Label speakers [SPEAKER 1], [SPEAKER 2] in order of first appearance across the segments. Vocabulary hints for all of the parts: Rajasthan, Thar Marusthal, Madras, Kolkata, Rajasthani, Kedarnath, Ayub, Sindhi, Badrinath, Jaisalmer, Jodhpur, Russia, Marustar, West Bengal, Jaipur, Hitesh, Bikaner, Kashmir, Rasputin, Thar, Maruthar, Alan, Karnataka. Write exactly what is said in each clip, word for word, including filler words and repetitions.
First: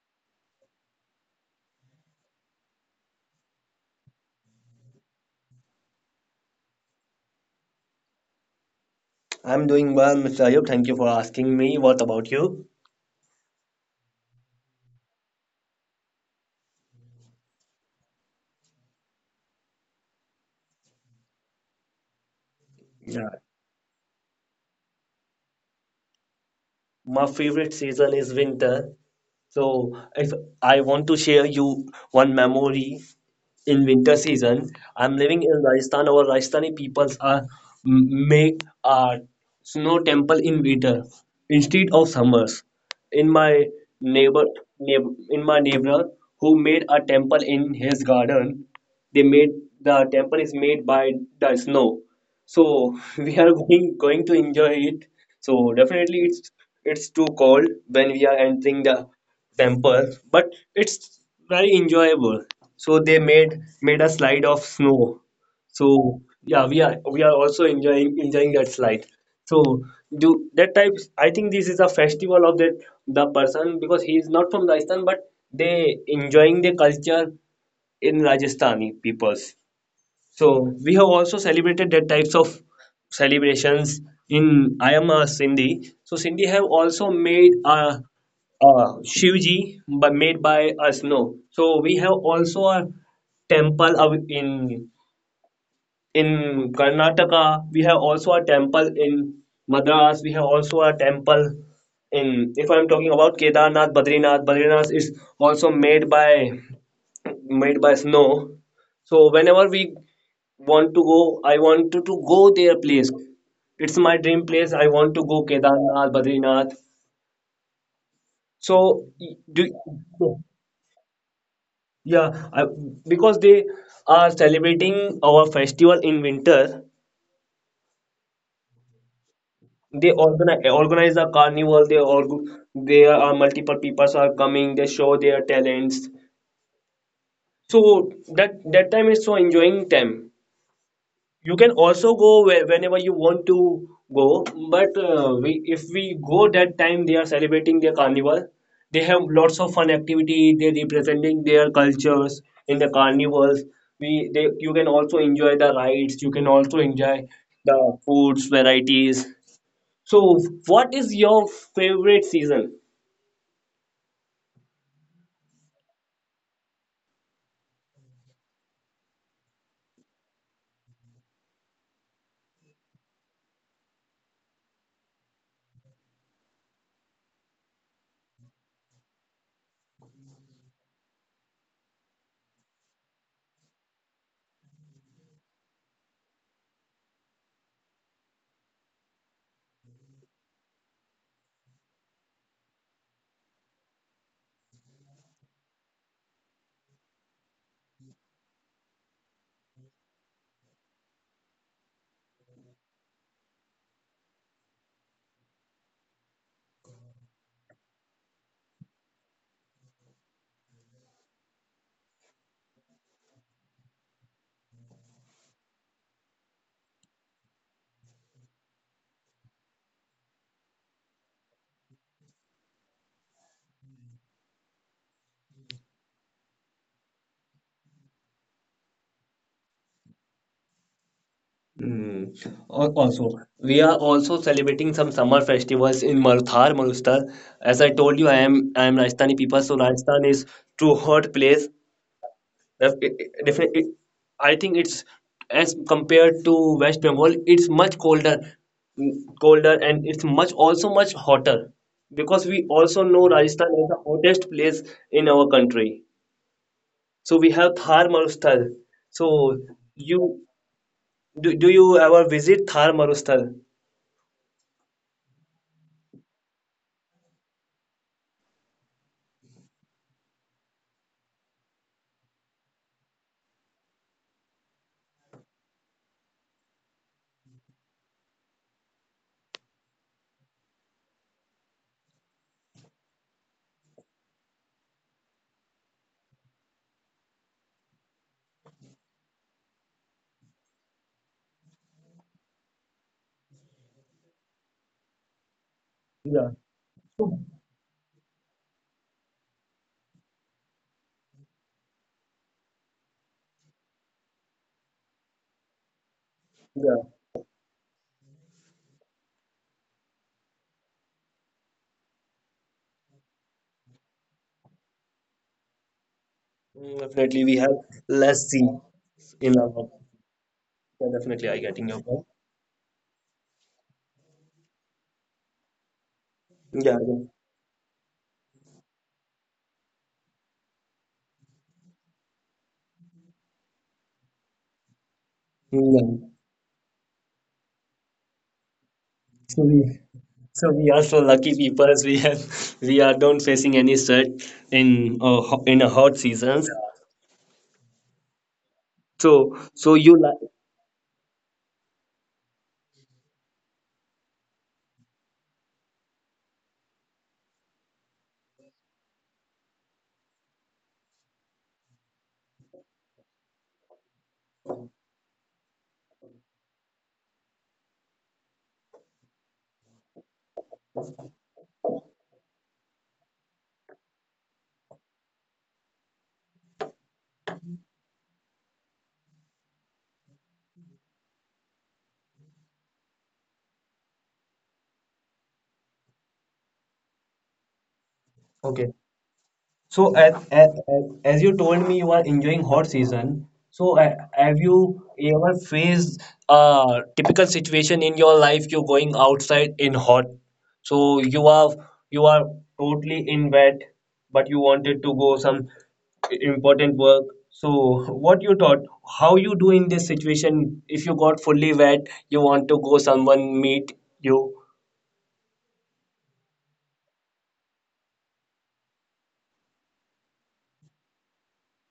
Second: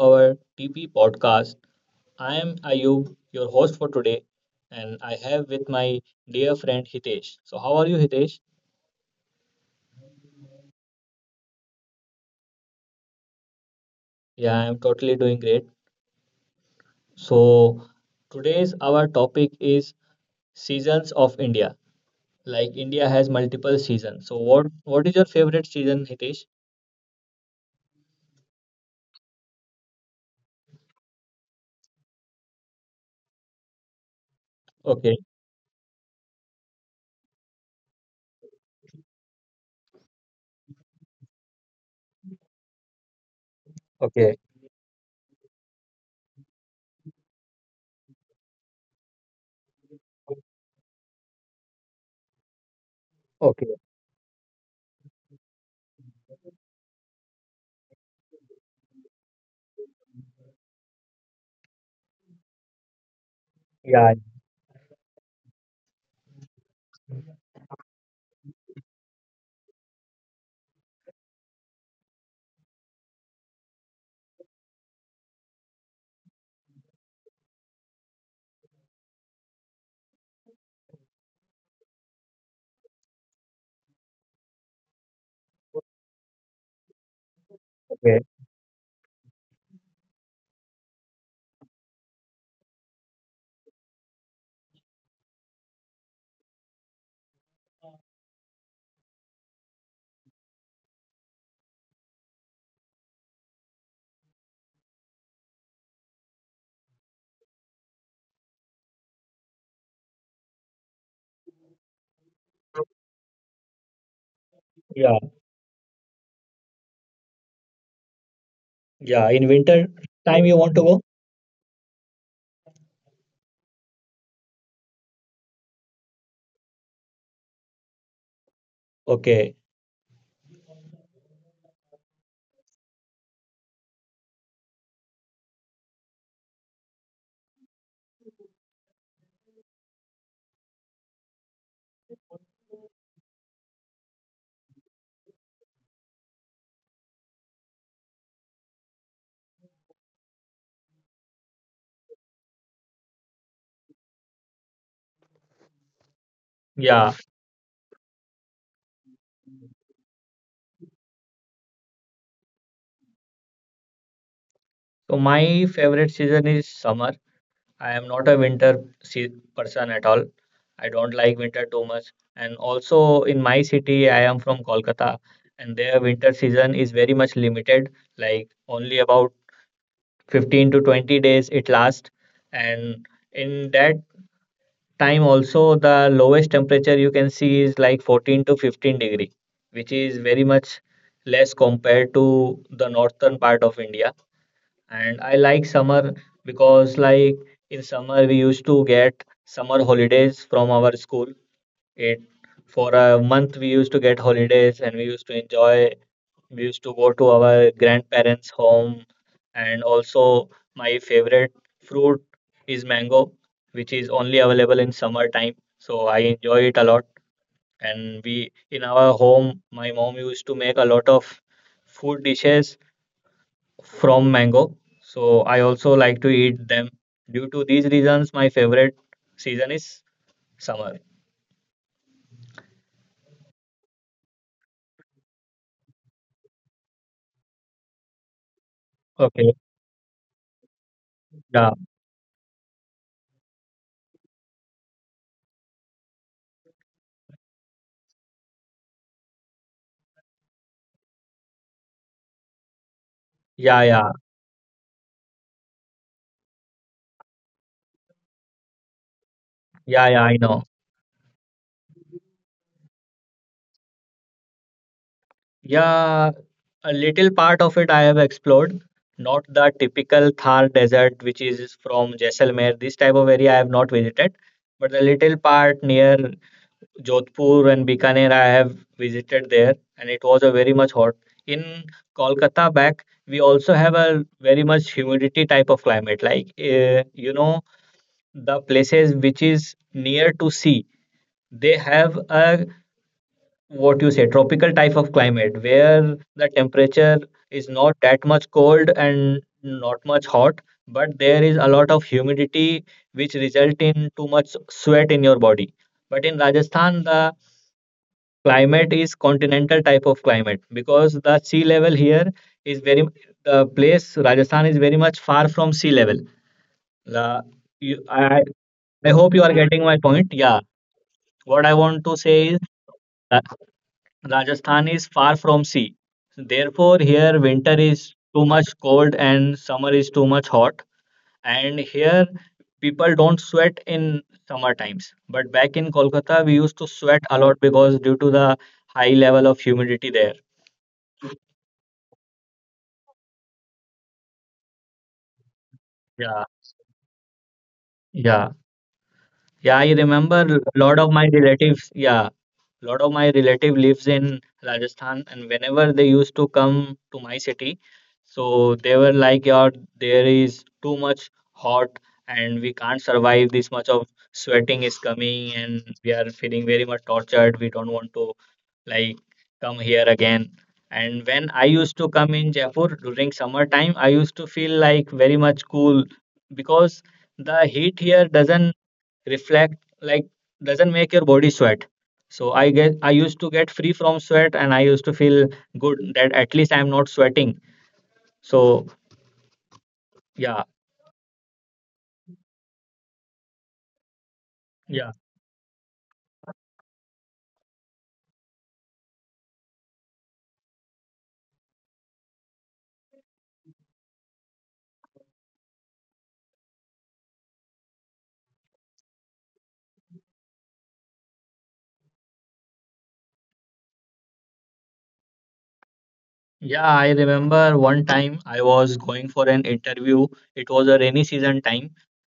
[SPEAKER 1] our T P podcast. I am Ayub, your host for today, and I have with my dear friend Hitesh. So, how are you, Hitesh?
[SPEAKER 2] I'm doing well, mister Ayub. Thank you for asking me. What about you?
[SPEAKER 1] Yeah, I am totally doing great. So, today's our topic is seasons of India. Like India
[SPEAKER 2] Yeah.
[SPEAKER 1] has multiple seasons. So, what what is your favorite season, Hitesh?
[SPEAKER 2] My favorite season is winter. So if I want to share you one memory in winter season, I'm
[SPEAKER 1] Okay,
[SPEAKER 2] living in Rajasthan. Our Rajasthani peoples are m- make a snow temple in winter instead of summers. In my
[SPEAKER 1] okay,
[SPEAKER 2] neighbor, neighbor in my neighbor who made a temple in his garden, they made the temple is made by the snow. So we are
[SPEAKER 1] okay.
[SPEAKER 2] going going to enjoy it. So definitely it's it's too cold when we are entering the temple, but it's very enjoyable. So they made
[SPEAKER 1] Yeah,
[SPEAKER 2] made a slide of snow. So yeah, we are we are also enjoying enjoying that slide. So do that type, I think this is a festival of that. The person, because he is not from Rajasthan, but they enjoying the culture in Rajasthani peoples. So we have also celebrated that types of celebrations in, I am a Sindhi. So Sindhi have also made a,
[SPEAKER 1] okay.
[SPEAKER 2] a Shivji but made by us, no. So we have also a temple of- in in Karnataka. We have also a temple in Madras. We have also a temple in, if I'm talking about Kedarnath, Badrinath, Badrinath is also made by made by snow. So whenever we want to go, I want to, to go their place. It's my
[SPEAKER 1] Yeah,
[SPEAKER 2] dream place. I want to go Kedarnath, Badrinath.
[SPEAKER 1] yeah. In
[SPEAKER 2] So
[SPEAKER 1] winter
[SPEAKER 2] do
[SPEAKER 1] time, you want to go?
[SPEAKER 2] yeah, I, because they are celebrating our festival in winter.
[SPEAKER 1] Okay.
[SPEAKER 2] They organize organize a carnival. They org- there are multiple peoples are coming, they show their talents. So that that time is so enjoying time. You can also go where, whenever you want to go, but uh, we if we go that time, they are celebrating their carnival. They have lots of fun activity, they representing their cultures in the carnivals. We they you can also enjoy the
[SPEAKER 1] Yeah.
[SPEAKER 2] rides, you can also enjoy the foods varieties. So, what is your favorite season?
[SPEAKER 1] So my favorite season is summer. I am not a winter se- person at all. I don't like winter too much. And also in my city, I am from Kolkata, and their winter season is very much limited, like only about fifteen to twenty days it lasts. And in that time also, the lowest temperature you can see is like fourteen to fifteen degree, which is very much less compared to the northern part of India. And I like summer because, like, in summer we used to get summer holidays from our school. It For a month we used to get holidays and we used to enjoy. We used to go to our grandparents' home, and also my favorite fruit is mango, which is only available in summer time. So I enjoy it a lot. And we in our home, my mom used to make a lot of food dishes from mango. So I also like to eat them. Due to these reasons, my favorite season is summer.
[SPEAKER 2] Mm. Al- Also, we are also celebrating some summer festivals in Maruthar, Marustar. As I told you, I am I am
[SPEAKER 1] Okay.
[SPEAKER 2] Rajasthani people, so Rajasthan is too hot
[SPEAKER 1] Yeah.
[SPEAKER 2] place. Def- it- it- definite- it- I think it's, as compared to West Bengal, it's much colder, mm, colder, and it's much also much hotter, because we also
[SPEAKER 1] Yeah.
[SPEAKER 2] know
[SPEAKER 1] Yeah.
[SPEAKER 2] Rajasthan is the hottest place in our country. So we have Thar Marusthal.
[SPEAKER 1] Yeah. Yeah.
[SPEAKER 2] So
[SPEAKER 1] I know.
[SPEAKER 2] you do, do you ever visit Thar Marusthal?
[SPEAKER 1] Yeah. A little part of it I have explored. Not the typical Thar desert, which is from Jaisalmer. This type of area I have not visited. But the little part near Jodhpur and Bikaner, I have visited there, and it was a very much hot. In Kolkata back, we also have a very much humidity type of climate. Like uh, you know, the places which is near to sea, they have a what you say tropical type of climate where the
[SPEAKER 2] Yeah,
[SPEAKER 1] temperature is not that much cold and not much hot, but there is a lot of humidity which result in too much sweat in your body. But in Rajasthan, the
[SPEAKER 2] yeah.
[SPEAKER 1] climate is continental type of climate because the sea level here is very the place Rajasthan is very much far from sea level.
[SPEAKER 2] Mm,
[SPEAKER 1] Uh,
[SPEAKER 2] Definitely, we
[SPEAKER 1] you,
[SPEAKER 2] have
[SPEAKER 1] I,
[SPEAKER 2] lassi
[SPEAKER 1] I hope you are getting my
[SPEAKER 2] in
[SPEAKER 1] point.
[SPEAKER 2] our.
[SPEAKER 1] Yeah,
[SPEAKER 2] Yeah,
[SPEAKER 1] what I
[SPEAKER 2] definitely, I
[SPEAKER 1] want to
[SPEAKER 2] getting your
[SPEAKER 1] say is
[SPEAKER 2] point.
[SPEAKER 1] uh, Rajasthan is far from sea. Therefore, here
[SPEAKER 2] Yeah, yeah.
[SPEAKER 1] winter is too much cold and summer is too much hot. And here people don't sweat in summer times. But back in Kolkata, we
[SPEAKER 2] Yeah.
[SPEAKER 1] used to sweat a lot because due to the high level of
[SPEAKER 2] So
[SPEAKER 1] humidity
[SPEAKER 2] we
[SPEAKER 1] there.
[SPEAKER 2] so we are so lucky people. as We have we are don't facing any sweat in uh, ho- in a
[SPEAKER 1] Yeah.
[SPEAKER 2] hot seasons.
[SPEAKER 1] Yeah, yeah, I
[SPEAKER 2] So so
[SPEAKER 1] remember
[SPEAKER 2] you
[SPEAKER 1] a
[SPEAKER 2] like
[SPEAKER 1] lot of my relatives. Yeah, a lot of my relative lives in Rajasthan, and whenever they used to come to my city, so they were like, "Yeah, there is too much hot, and we can't survive. This much of sweating is coming, and we are feeling very much tortured. We don't want to like come here again." And when I used to come in Jaipur during summer time, I used to feel like very much cool because the heat here doesn't reflect like doesn't make your body sweat, so i get i used to get free from sweat and I used to feel good that at least I'm not sweating, so
[SPEAKER 2] okay. So,
[SPEAKER 1] yeah.
[SPEAKER 2] as, as, as you told me, you are enjoying hot season. So, uh, have
[SPEAKER 1] Yeah.
[SPEAKER 2] you ever faced a typical situation in your life? You're going outside in hot, so you are you are totally in wet, but you wanted to go some important work. So, what you thought? How you do in this situation? If you got fully wet, you want to go someone meet you.
[SPEAKER 1] Yeah, I remember one time I was going for an interview. It was a rainy season time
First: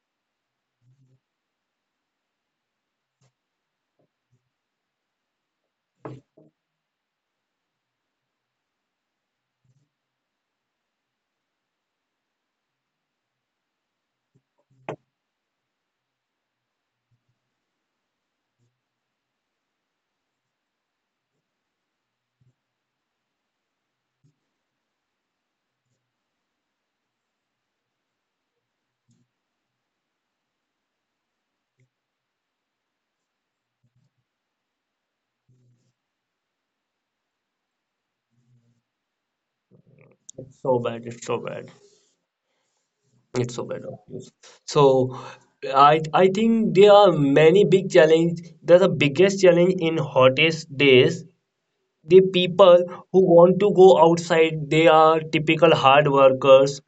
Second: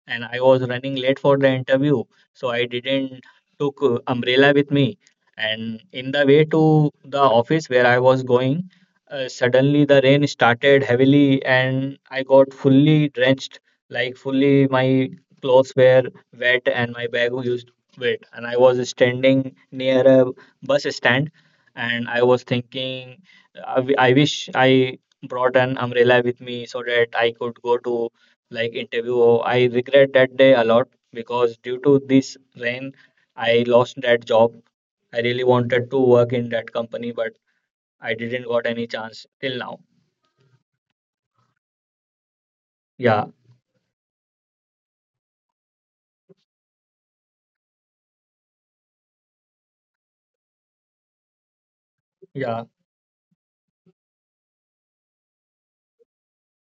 [SPEAKER 1] and I was running late for the interview. So I didn't took uh, umbrella with me. And in the way to the office where I was going, uh, suddenly the rain started heavily and I got fully drenched, like fully my clothes were wet and my bag was wet. And I was standing near a bus stand and I was thinking I, w- I wish I brought an umbrella with me so that I could go to like interview. I regret that day a lot because due to this rain, I lost that job. I really wanted to work in that company, but I didn't got any chance till now.
[SPEAKER 2] So bad, it's so bad.
[SPEAKER 1] Yeah,
[SPEAKER 2] It's so bad of you. So I I think there are many big challenge. There's the biggest challenge in hottest days. The
[SPEAKER 1] yeah,
[SPEAKER 2] people who want to go outside, they are typical hard workers.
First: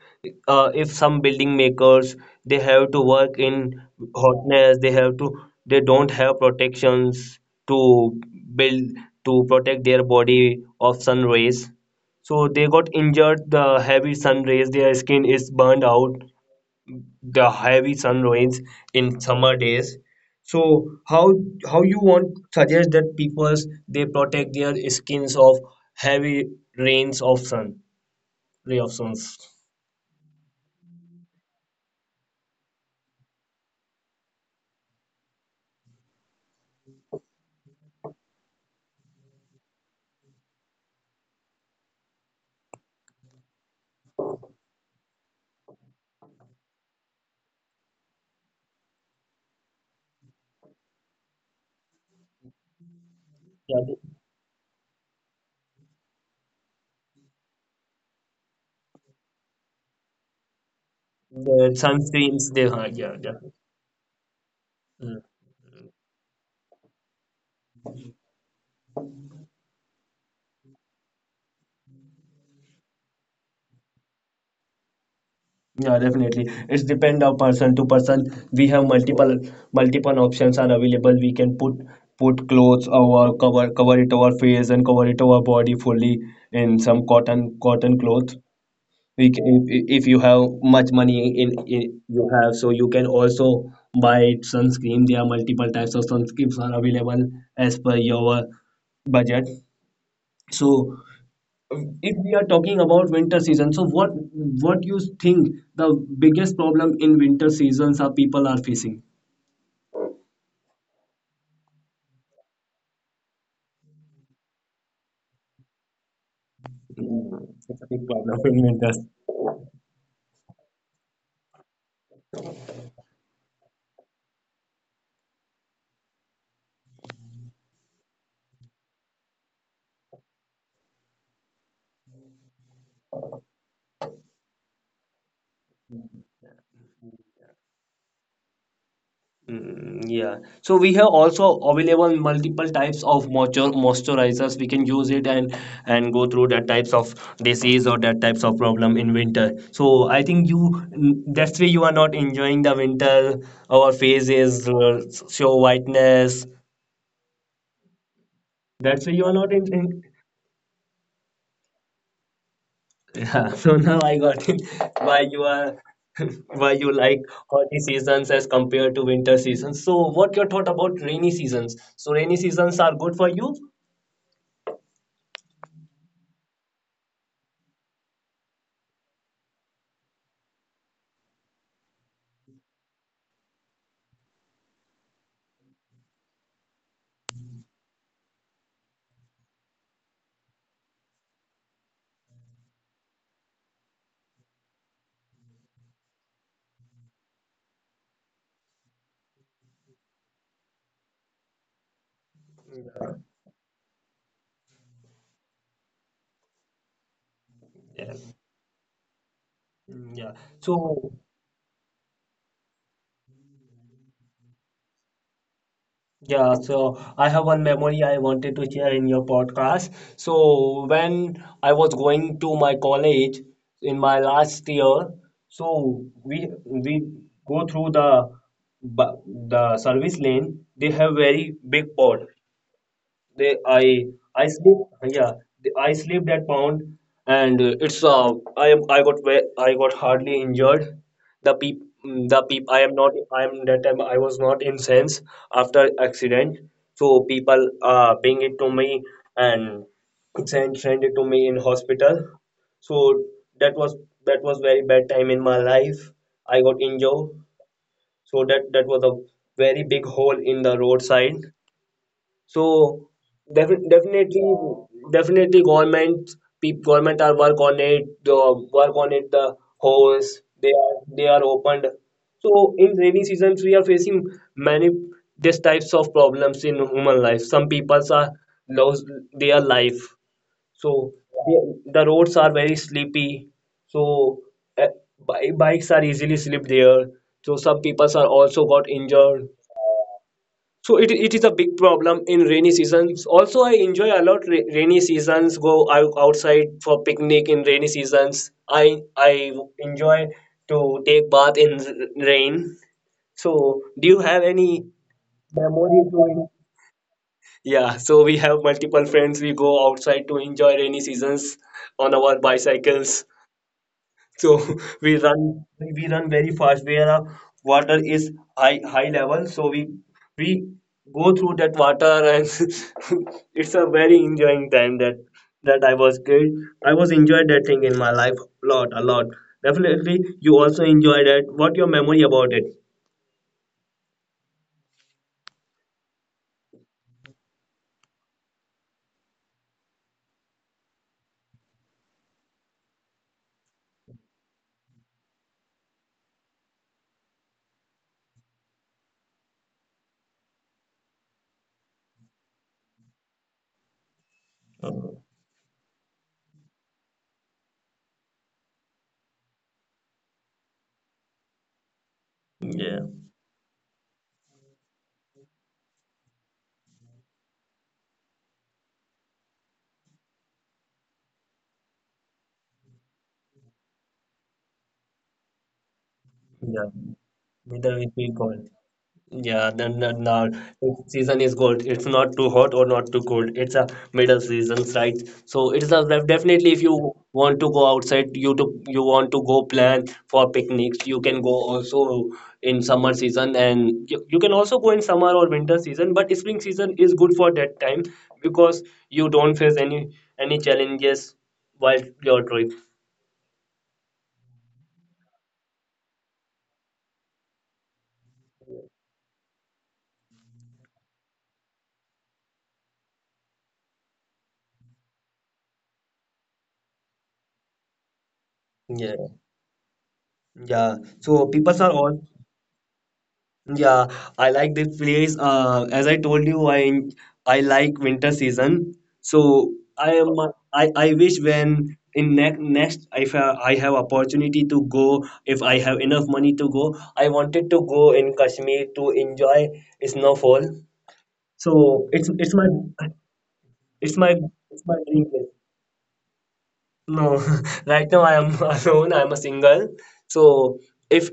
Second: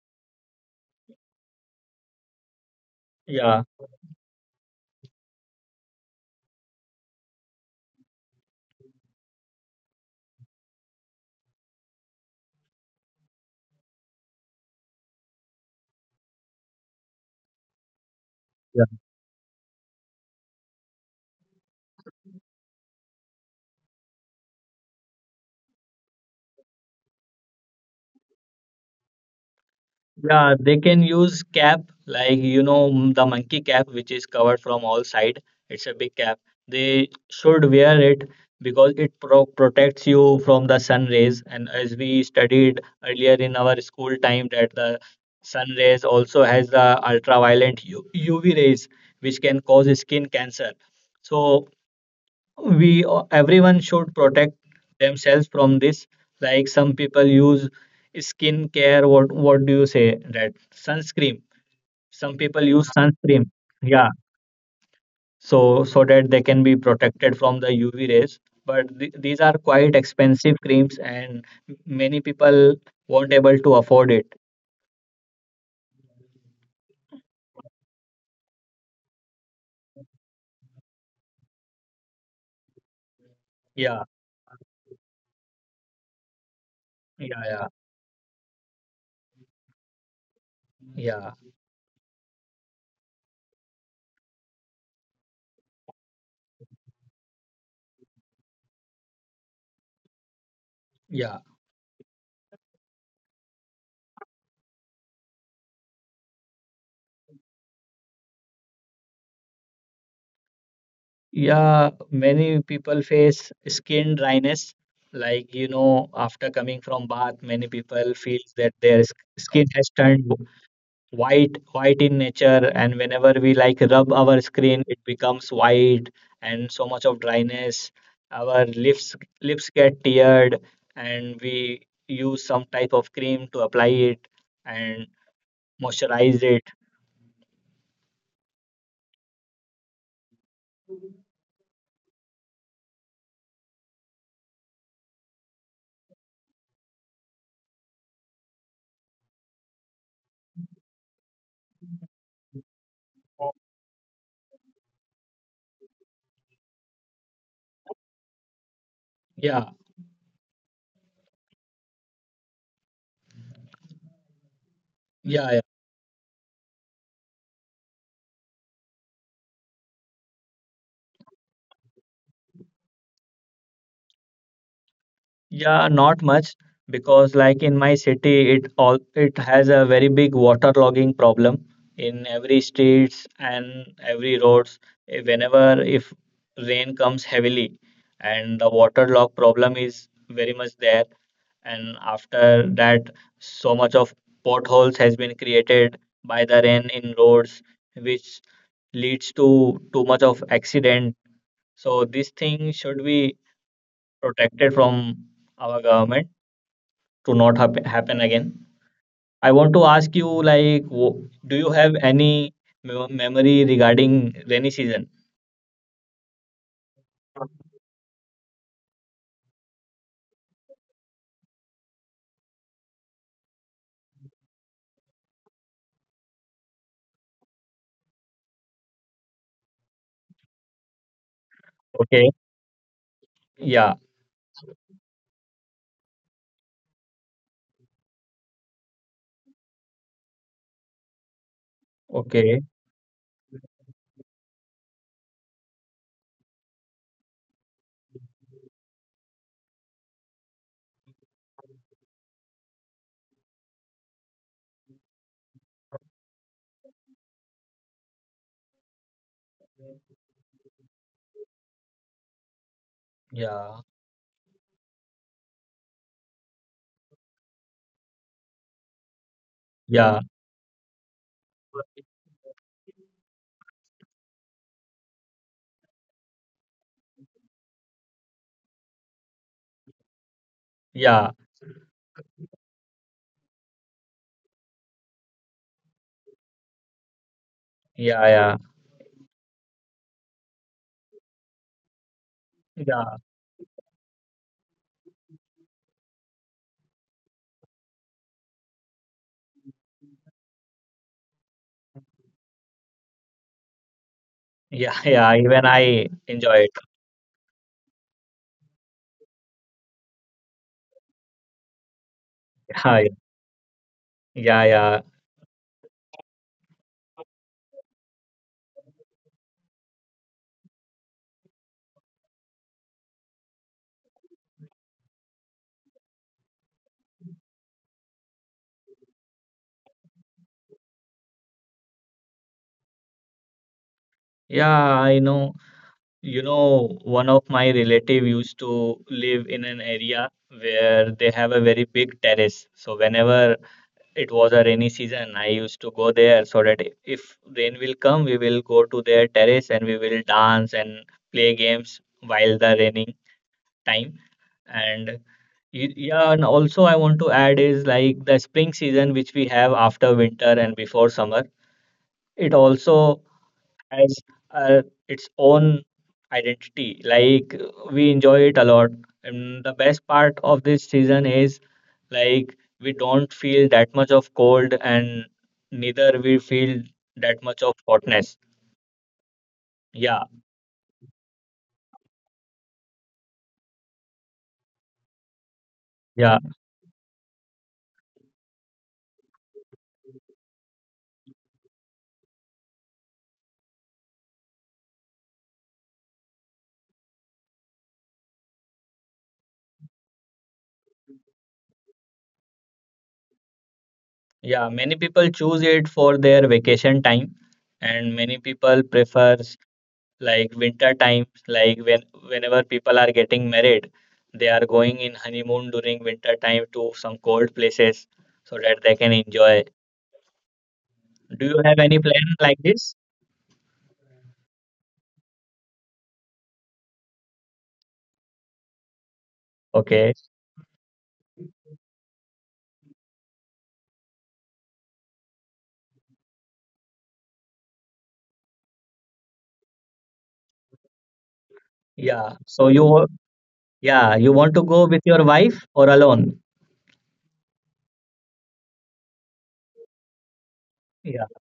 [SPEAKER 2] Uh, if some building makers, they have to work in
[SPEAKER 1] yeah, yeah.
[SPEAKER 2] hotness. They have to. They don't have protections to build to protect their body of sun rays. So they got injured. The heavy sun rays. Their skin is burned out, the heavy sun rains in summer days. So how how you want suggest that peoples they protect their skins of heavy rains of sun ray of suns.
[SPEAKER 1] Yeah, they can use cap like you know m- the monkey cap which is covered from all side. It's a big cap. They should wear it because it pro protects you from the sun rays. And as we studied earlier in our school time, that the sun rays also has the ultraviolet U- UV rays which can cause skin cancer. So we everyone should
[SPEAKER 2] Yeah, the
[SPEAKER 1] protect themselves from this, like some people use skin care. what what do you say, that sunscreen? Some
[SPEAKER 2] the
[SPEAKER 1] people use
[SPEAKER 2] sunscreens, they
[SPEAKER 1] sunscreen,
[SPEAKER 2] are, yeah,
[SPEAKER 1] yeah,
[SPEAKER 2] yeah.
[SPEAKER 1] so
[SPEAKER 2] Mm.
[SPEAKER 1] so that they can be protected from the UV rays. But th- these are quite expensive creams and many people won't able to afford it.
[SPEAKER 2] Yeah, definitely. It's depend on person to person. We have multiple multiple options are available. We can put put clothes
[SPEAKER 1] Yeah.
[SPEAKER 2] over, cover cover it our face and cover it our body fully
[SPEAKER 1] Yeah. Yeah.
[SPEAKER 2] in some cotton cotton cloth. We ca- if, if you have
[SPEAKER 1] Yeah.
[SPEAKER 2] much money in, in you have, so you can also buy sunscreen. There are multiple types of sunscreens are available as per your budget.
[SPEAKER 1] Yeah,
[SPEAKER 2] So if we are talking about winter season, so what what you think the biggest problem in winter seasons are people are facing?
[SPEAKER 1] Yeah, many people face skin dryness. Like, you know, after coming from bath, many people
[SPEAKER 2] Mm,
[SPEAKER 1] feel
[SPEAKER 2] it's a
[SPEAKER 1] that
[SPEAKER 2] big
[SPEAKER 1] their sk-
[SPEAKER 2] problem in
[SPEAKER 1] skin
[SPEAKER 2] winter.
[SPEAKER 1] has turned white, white in nature. And whenever we like rub our skin, it becomes white and so much of dryness. Our lips lips get teared, and we use some type of cream to apply it and moisturize it.
[SPEAKER 2] Mm, yeah. So we have also available multiple types of moisture moisturizers. We can use it, and and go through that types of disease or that types of problem in winter. So I think you n- that's why you are not enjoying the winter. Our faces, uh, show whiteness.
[SPEAKER 1] Yeah,
[SPEAKER 2] That's why you are not enjoying. Yeah. So now
[SPEAKER 1] yeah.
[SPEAKER 2] I got it. Why you are why you like hot seasons as compared to winter seasons. So what your thought about rainy seasons? So rainy seasons are good for you?
[SPEAKER 1] Yeah, not much because like in my city it all it has a very big waterlogging problem in every streets and every roads. Eh, whenever if rain comes heavily and the waterlog problem is very much there, and after that so much of potholes has been created by the rain in roads, which leads to too much of accident. So this thing should be protected from our government to not hap- happen again.
[SPEAKER 2] Yeah.
[SPEAKER 1] I want to ask you,
[SPEAKER 2] Mm,
[SPEAKER 1] like,
[SPEAKER 2] yeah.
[SPEAKER 1] wo- do
[SPEAKER 2] So,
[SPEAKER 1] you have any mem- memory regarding rainy season?
[SPEAKER 2] yeah. So, I have one memory I wanted to share in your podcast. So, when I was going to my college in my last year, so we we go through the bu- the service lane. They have very big pod.
[SPEAKER 1] Okay.
[SPEAKER 2] They, I,
[SPEAKER 1] Yeah.
[SPEAKER 2] I sleep. Yeah, the- I sleep at pound, and uh, it's uh, I am I got ve- I got hardly injured. The peep, mm, the peep.
[SPEAKER 1] Okay.
[SPEAKER 2] I am not. I am that time. I was not in sense after accident. So people uh bring it to me, and send send it to me in hospital. So that was that was very bad time in my life. I got injured. So that that was a very big hole in the roadside. So
[SPEAKER 1] Yeah.
[SPEAKER 2] defi- definitely, definitely, government peop government are work on it. The work on it. The
[SPEAKER 1] Yeah.
[SPEAKER 2] holes, they are they are opened. So in rainy seasons, we are facing many these types of problems in human life. Some people are lose their life. So
[SPEAKER 1] Yeah.
[SPEAKER 2] the the roads are very sleepy. So uh, bi- bikes are easily slip there. So some people
[SPEAKER 1] Yeah.
[SPEAKER 2] are
[SPEAKER 1] Yeah.
[SPEAKER 2] also got injured. So it, it is a big problem in
[SPEAKER 1] Yeah.
[SPEAKER 2] rainy seasons. Also, I enjoy a lot ra- rainy seasons, go out outside for picnic in rainy seasons. I i enjoy to take bath in r- rain So do you have
[SPEAKER 1] Yeah.
[SPEAKER 2] any
[SPEAKER 1] Yeah. Even I
[SPEAKER 2] memories
[SPEAKER 1] enjoy it.
[SPEAKER 2] doing? Yeah, so we have multiple friends, we go outside to enjoy rainy seasons on our bicycles.
[SPEAKER 1] Yeah.
[SPEAKER 2] So
[SPEAKER 1] Yeah. Yeah.
[SPEAKER 2] we run we run very fast where our water is high high level. So we we go through that water, and it's a very enjoying time, that that I was kid. I was enjoyed that thing in my life a lot, a lot. Definitely you also enjoy that. What your memory about it?
[SPEAKER 1] Yeah. I know. You know, one of my relative used to live in an area where they have a very big terrace. So whenever it was a rainy season, I used to go there so that if rain will come, we will go to their terrace and we will dance and play games while the raining time. And
[SPEAKER 2] Mm,
[SPEAKER 1] y- yeah, and also I want to add is like the spring season which we have after winter and before summer. It
[SPEAKER 2] yeah.
[SPEAKER 1] also as uh, its own identity. Like we enjoy it a lot. And the best part of this season is like we don't feel that much of cold and neither we feel
[SPEAKER 2] Yeah.
[SPEAKER 1] that much of
[SPEAKER 2] Neither with
[SPEAKER 1] hotness.
[SPEAKER 2] me God. Yeah, then
[SPEAKER 1] Yeah,
[SPEAKER 2] then now season is good. It's not too hot or not too cold. It's a middle season, right? So it's a def-
[SPEAKER 1] yeah,
[SPEAKER 2] definitely if you want to go outside, you to you want to go plan for picnics, you can go also in summer season, and you, you can also go in summer or winter season. But spring season is good for that time, because you don't face any any challenges while your trip.
[SPEAKER 1] yeah. Many people choose it for their vacation time and many people prefer like winter time, like when whenever people are getting married they are going in honeymoon during winter time to some cold places so that they can
[SPEAKER 2] Yeah,
[SPEAKER 1] enjoy.
[SPEAKER 2] yeah.
[SPEAKER 1] Do
[SPEAKER 2] So
[SPEAKER 1] you have
[SPEAKER 2] people
[SPEAKER 1] any
[SPEAKER 2] are
[SPEAKER 1] plan
[SPEAKER 2] all.
[SPEAKER 1] like this?
[SPEAKER 2] Yeah, I like this place. Uh, as I told you, I I like winter season. So
[SPEAKER 1] Okay,
[SPEAKER 2] I am I, I wish when in next next, if I, I have opportunity to go, if I have enough money to go, I wanted to go in Kashmir to enjoy snowfall. So
[SPEAKER 1] yeah,
[SPEAKER 2] it's it's
[SPEAKER 1] so
[SPEAKER 2] my
[SPEAKER 1] you wa- yeah,
[SPEAKER 2] it's
[SPEAKER 1] you
[SPEAKER 2] my
[SPEAKER 1] want to go
[SPEAKER 2] it's
[SPEAKER 1] with
[SPEAKER 2] my
[SPEAKER 1] your
[SPEAKER 2] dream place.
[SPEAKER 1] wife or alone?
[SPEAKER 2] No, right now I am alone. I am a single. So
[SPEAKER 1] Yeah,
[SPEAKER 2] if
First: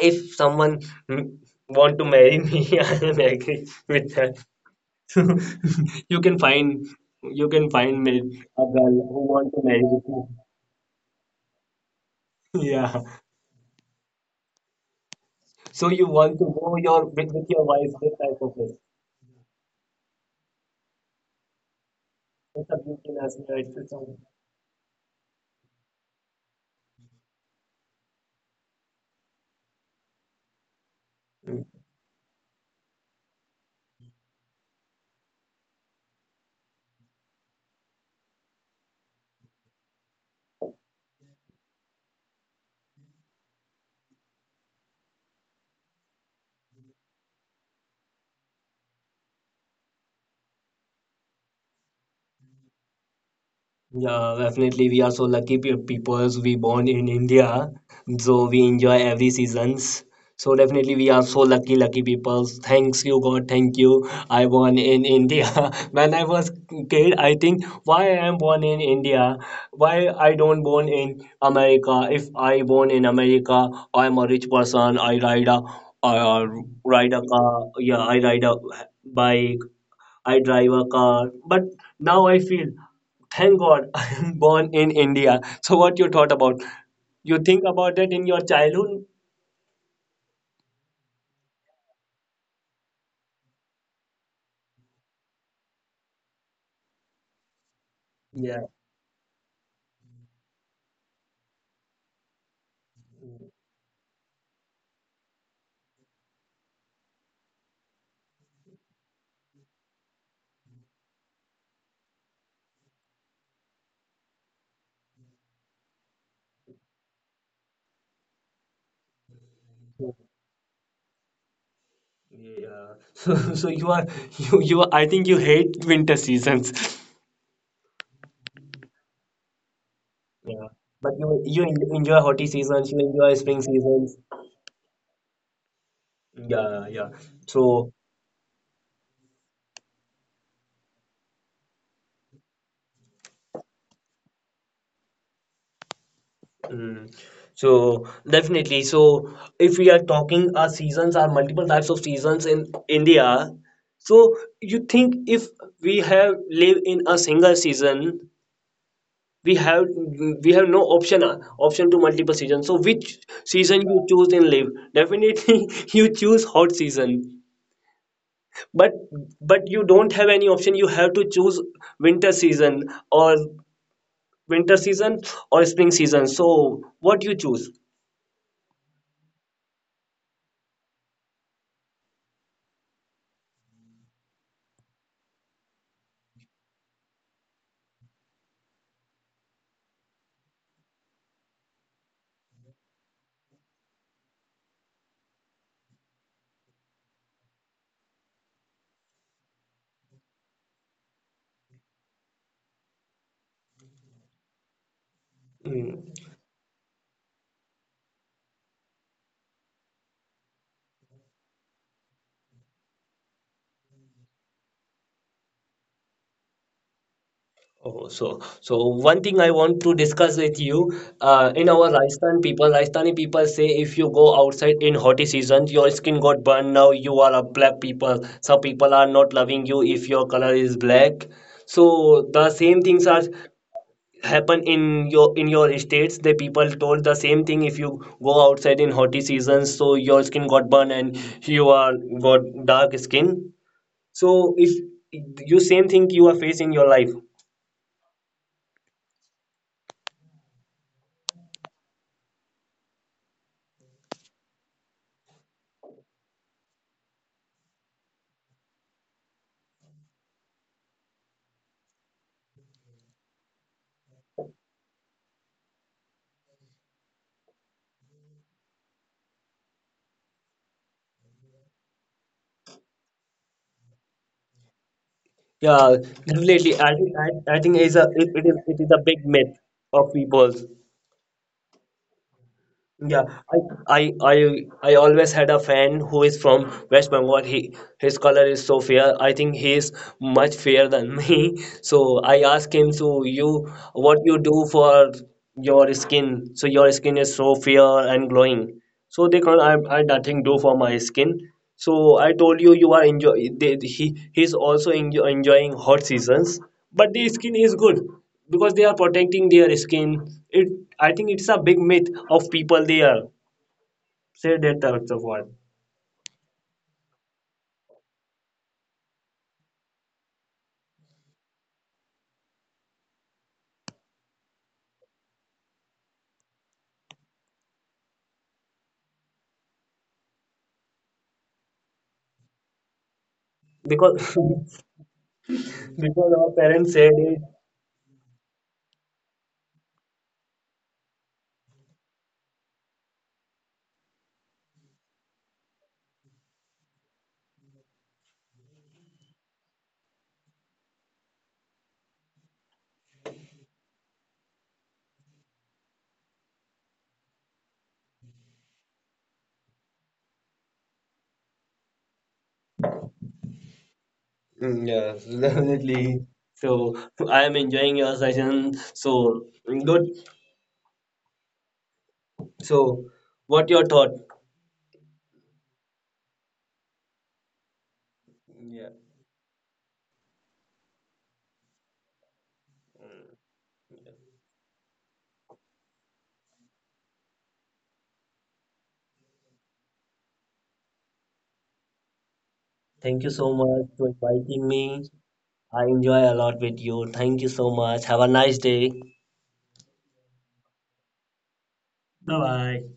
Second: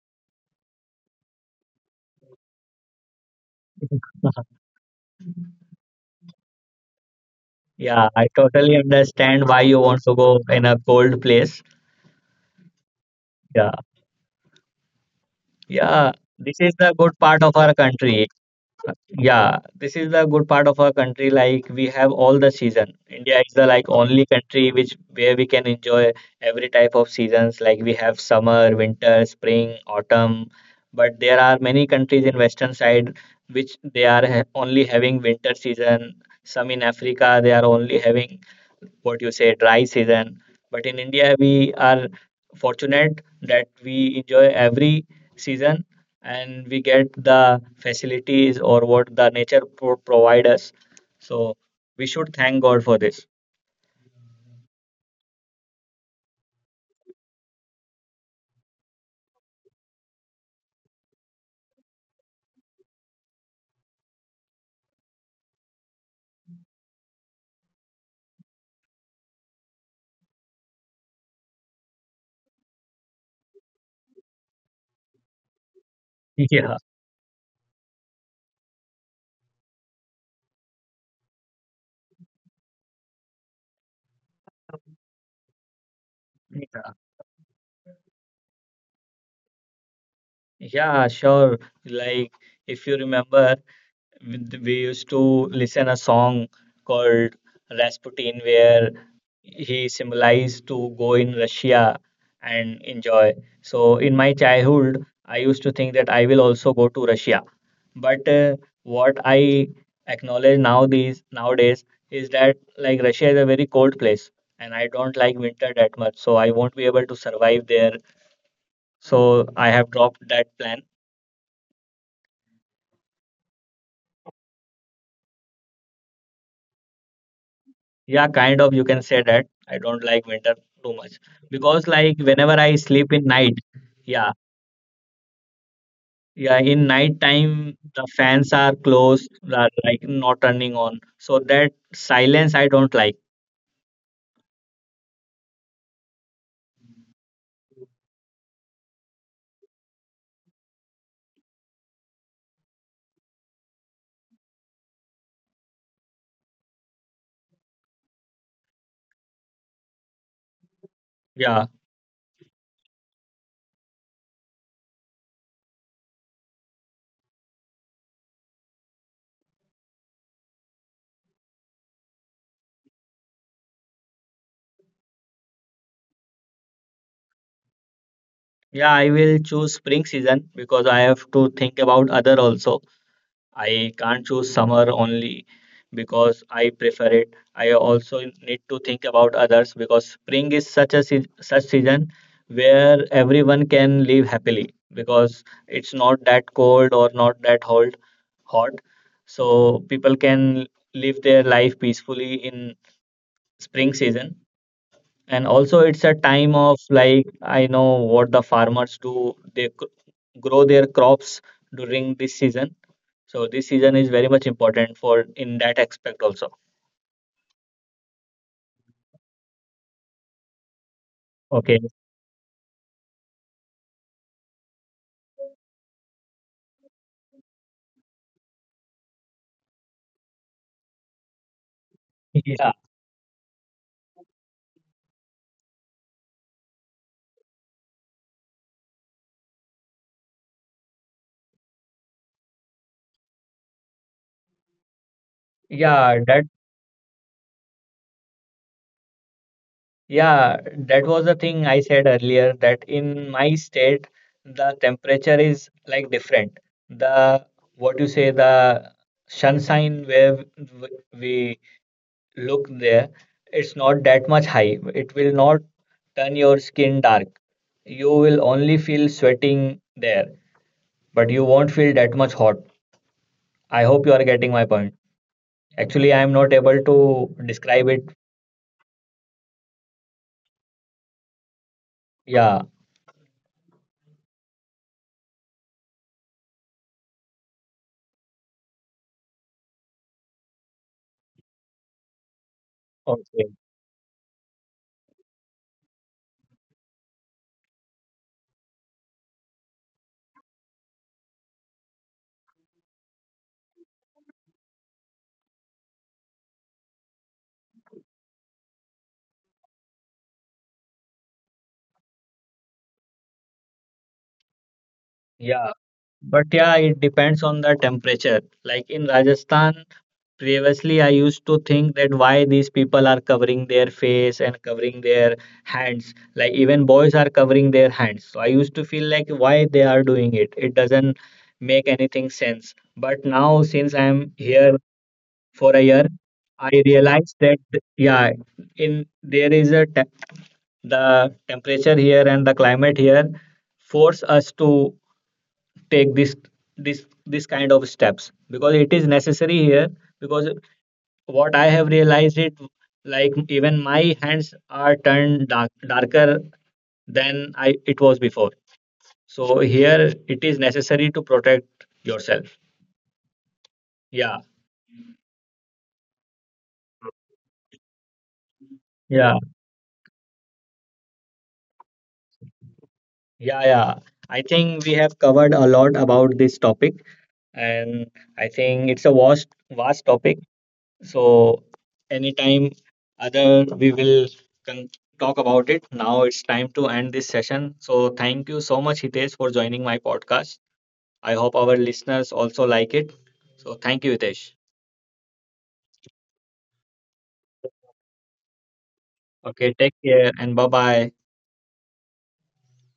[SPEAKER 2] If someone mm, want to marry me, I am agree with that. You can find you can find
[SPEAKER 1] yeah,
[SPEAKER 2] me
[SPEAKER 1] I
[SPEAKER 2] a
[SPEAKER 1] totally
[SPEAKER 2] girl who
[SPEAKER 1] understand
[SPEAKER 2] want
[SPEAKER 1] why
[SPEAKER 2] to
[SPEAKER 1] you
[SPEAKER 2] marry
[SPEAKER 1] want
[SPEAKER 2] with
[SPEAKER 1] to
[SPEAKER 2] you.
[SPEAKER 1] go in a cold place.
[SPEAKER 2] Yeah.
[SPEAKER 1] Yeah,
[SPEAKER 2] So you
[SPEAKER 1] yeah,
[SPEAKER 2] want to
[SPEAKER 1] this is
[SPEAKER 2] go
[SPEAKER 1] the
[SPEAKER 2] your
[SPEAKER 1] good
[SPEAKER 2] with,
[SPEAKER 1] part
[SPEAKER 2] with
[SPEAKER 1] of
[SPEAKER 2] your
[SPEAKER 1] our
[SPEAKER 2] wife, this
[SPEAKER 1] country.
[SPEAKER 2] type of thing.
[SPEAKER 1] Yeah, this is the good part of our country. Like we have all the
[SPEAKER 2] It's a
[SPEAKER 1] season.
[SPEAKER 2] beauty
[SPEAKER 1] India is the like
[SPEAKER 2] national.
[SPEAKER 1] only country which where we can enjoy every type of seasons. Like we have summer, winter, spring, autumn. But there are many countries in western side which they are ha only having winter season. Some in Africa they are only having what you say dry season, but in India we are fortunate that we enjoy every season and we get the facilities or what the nature pro- provide us. So we should thank god for this.
[SPEAKER 2] Yeah, definitely. We are so lucky pe- peoples. We born in India, so we enjoy every seasons. So definitely, we are so lucky, lucky peoples. Thanks you, God. Thank you. I born in India. When I was kid, I think, why I am born in India? Why I don't born in America? If I born in America, I am a rich person. I ride a, uh,
[SPEAKER 1] Yeah.
[SPEAKER 2] ride a car. Yeah, I ride a bike. I drive a car. But now I feel. Thank God, I am born in India. So what you thought about?
[SPEAKER 1] Yeah,
[SPEAKER 2] You think about it in your childhood?
[SPEAKER 1] yeah, sure, like, if you remember, with- we used to listen a song called Rasputin
[SPEAKER 2] Yeah.
[SPEAKER 1] where he symbolized to go in Russia and enjoy. So in my childhood, I used to think that I will also go to Russia. But uh, what I acknowledge now these nowadays is that like Russia is a very cold place and I don't like winter that much. So I won't be able to survive there. So I have
[SPEAKER 2] so-
[SPEAKER 1] dropped that plan.
[SPEAKER 2] Yeah. So, so, you are you you are- I think you hate winter seasons.
[SPEAKER 1] Yeah, kind of, you can say that. I don't like winter
[SPEAKER 2] Yeah.
[SPEAKER 1] too
[SPEAKER 2] But
[SPEAKER 1] much
[SPEAKER 2] you you en-
[SPEAKER 1] because
[SPEAKER 2] enjoy
[SPEAKER 1] like
[SPEAKER 2] hockey
[SPEAKER 1] whenever
[SPEAKER 2] seasons, you
[SPEAKER 1] I
[SPEAKER 2] enjoy
[SPEAKER 1] sleep in
[SPEAKER 2] spring
[SPEAKER 1] night,
[SPEAKER 2] seasons.
[SPEAKER 1] yeah,
[SPEAKER 2] Yeah, yeah.
[SPEAKER 1] yeah, in night
[SPEAKER 2] So,
[SPEAKER 1] time the fans are closed, are like not turning on. So that silence I don't like.
[SPEAKER 2] mm, so definitely. So, if we are talking, our seasons are multiple types of seasons in India. So, you think if we have live in a single season, we have we have no option
[SPEAKER 1] Yeah.
[SPEAKER 2] uh, option to multiple season. So which season you choose in live, definitely you choose hot season, but but you don't have any option, you have to choose winter season or winter season or spring season. So what you choose?
[SPEAKER 1] Yeah, I will choose spring season because I have to think about other also. I can't choose summer only because I prefer it. I also need to think about others because spring is such a sea- such season where everyone can live happily because it's not that cold or not that hot hot. So people can live their life peacefully in spring season. And also it's
[SPEAKER 2] Mm.
[SPEAKER 1] a time of like I know what the farmers do. They cr- grow their crops during this season, so this season is very much important for in that aspect also.
[SPEAKER 2] Oh, so so one thing I want to discuss with you, uh, in our
[SPEAKER 1] Okay.
[SPEAKER 2] Rajasthan people, Rajasthani people say, if you go outside in hot season, your skin got burned. Now you are a black people. Some people are not loving you if your color is black. So the same things are
[SPEAKER 1] Yeah.
[SPEAKER 2] happen in your in your states. The people told the same thing. If you go outside in hot season, so your skin got burned, and you are got dark skin. So if you same thing you are facing your life.
[SPEAKER 1] Yeah. That, yeah, that was the thing I said earlier that in my state, the temperature is like different. The, what you say, the sunshine where w- we look there, it's not that much high. It will not turn your skin dark. You will only feel sweating there, but you won't feel that much hot. I hope you are getting my point.
[SPEAKER 2] Yeah,
[SPEAKER 1] Actually, I'm
[SPEAKER 2] definitely.
[SPEAKER 1] not
[SPEAKER 2] I think
[SPEAKER 1] able
[SPEAKER 2] I, I
[SPEAKER 1] to
[SPEAKER 2] think it's a
[SPEAKER 1] describe
[SPEAKER 2] it,
[SPEAKER 1] it.
[SPEAKER 2] it is it is a big myth of people.
[SPEAKER 1] Yeah.
[SPEAKER 2] Yeah, I I I I always had a fan who is from West Bengal. He his color is so fair. I think he is much fairer than me. So I asked him, so
[SPEAKER 1] Okay.
[SPEAKER 2] you what you do for your skin? So your skin is so fair and glowing. So they can't add, I nothing do for my skin. So I told you, you are enjoy, they, he he's also enjoy, enjoying hot seasons, but the skin is good because they are protecting their skin. It i think it's a big myth of people, they are say that types of
[SPEAKER 1] Yeah.
[SPEAKER 2] word.
[SPEAKER 1] But yeah, it depends on the temperature. Like in Rajasthan, previously I used to think that why these people are covering their face and covering their hands. Like even boys are covering their hands. So I used to feel like why they are doing it. It doesn't make anything sense. But now since I am here
[SPEAKER 2] Because
[SPEAKER 1] for a year, I
[SPEAKER 2] because our
[SPEAKER 1] realized that,
[SPEAKER 2] parents said it.
[SPEAKER 1] yeah, in there is a te- the temperature here and the climate here force us to take this this this kind of steps because it is necessary here. Because what I have realized it, like even my hands are turned dark, darker than I it was before. So here it is necessary to protect yourself.
[SPEAKER 2] Mm, yeah.
[SPEAKER 1] Yeah.
[SPEAKER 2] Definitely. So I am enjoying your session, so
[SPEAKER 1] Yeah.
[SPEAKER 2] good. So what your
[SPEAKER 1] Yeah.
[SPEAKER 2] thought?
[SPEAKER 1] Yeah, I think we have covered a lot about this topic, and I
[SPEAKER 2] Yeah,
[SPEAKER 1] think it's a vast vast topic. So anytime other we will con- talk about it. Now it's time to end this session. So thank you so much, Hitesh, for joining my podcast. I hope our listeners also like it.
[SPEAKER 2] thank you so
[SPEAKER 1] So
[SPEAKER 2] much for
[SPEAKER 1] thank you, Hitesh.
[SPEAKER 2] inviting me. I enjoy a lot with you. Thank you so much. Have a nice day.
[SPEAKER 1] Okay, take care and bye bye.
[SPEAKER 2] Bye bye.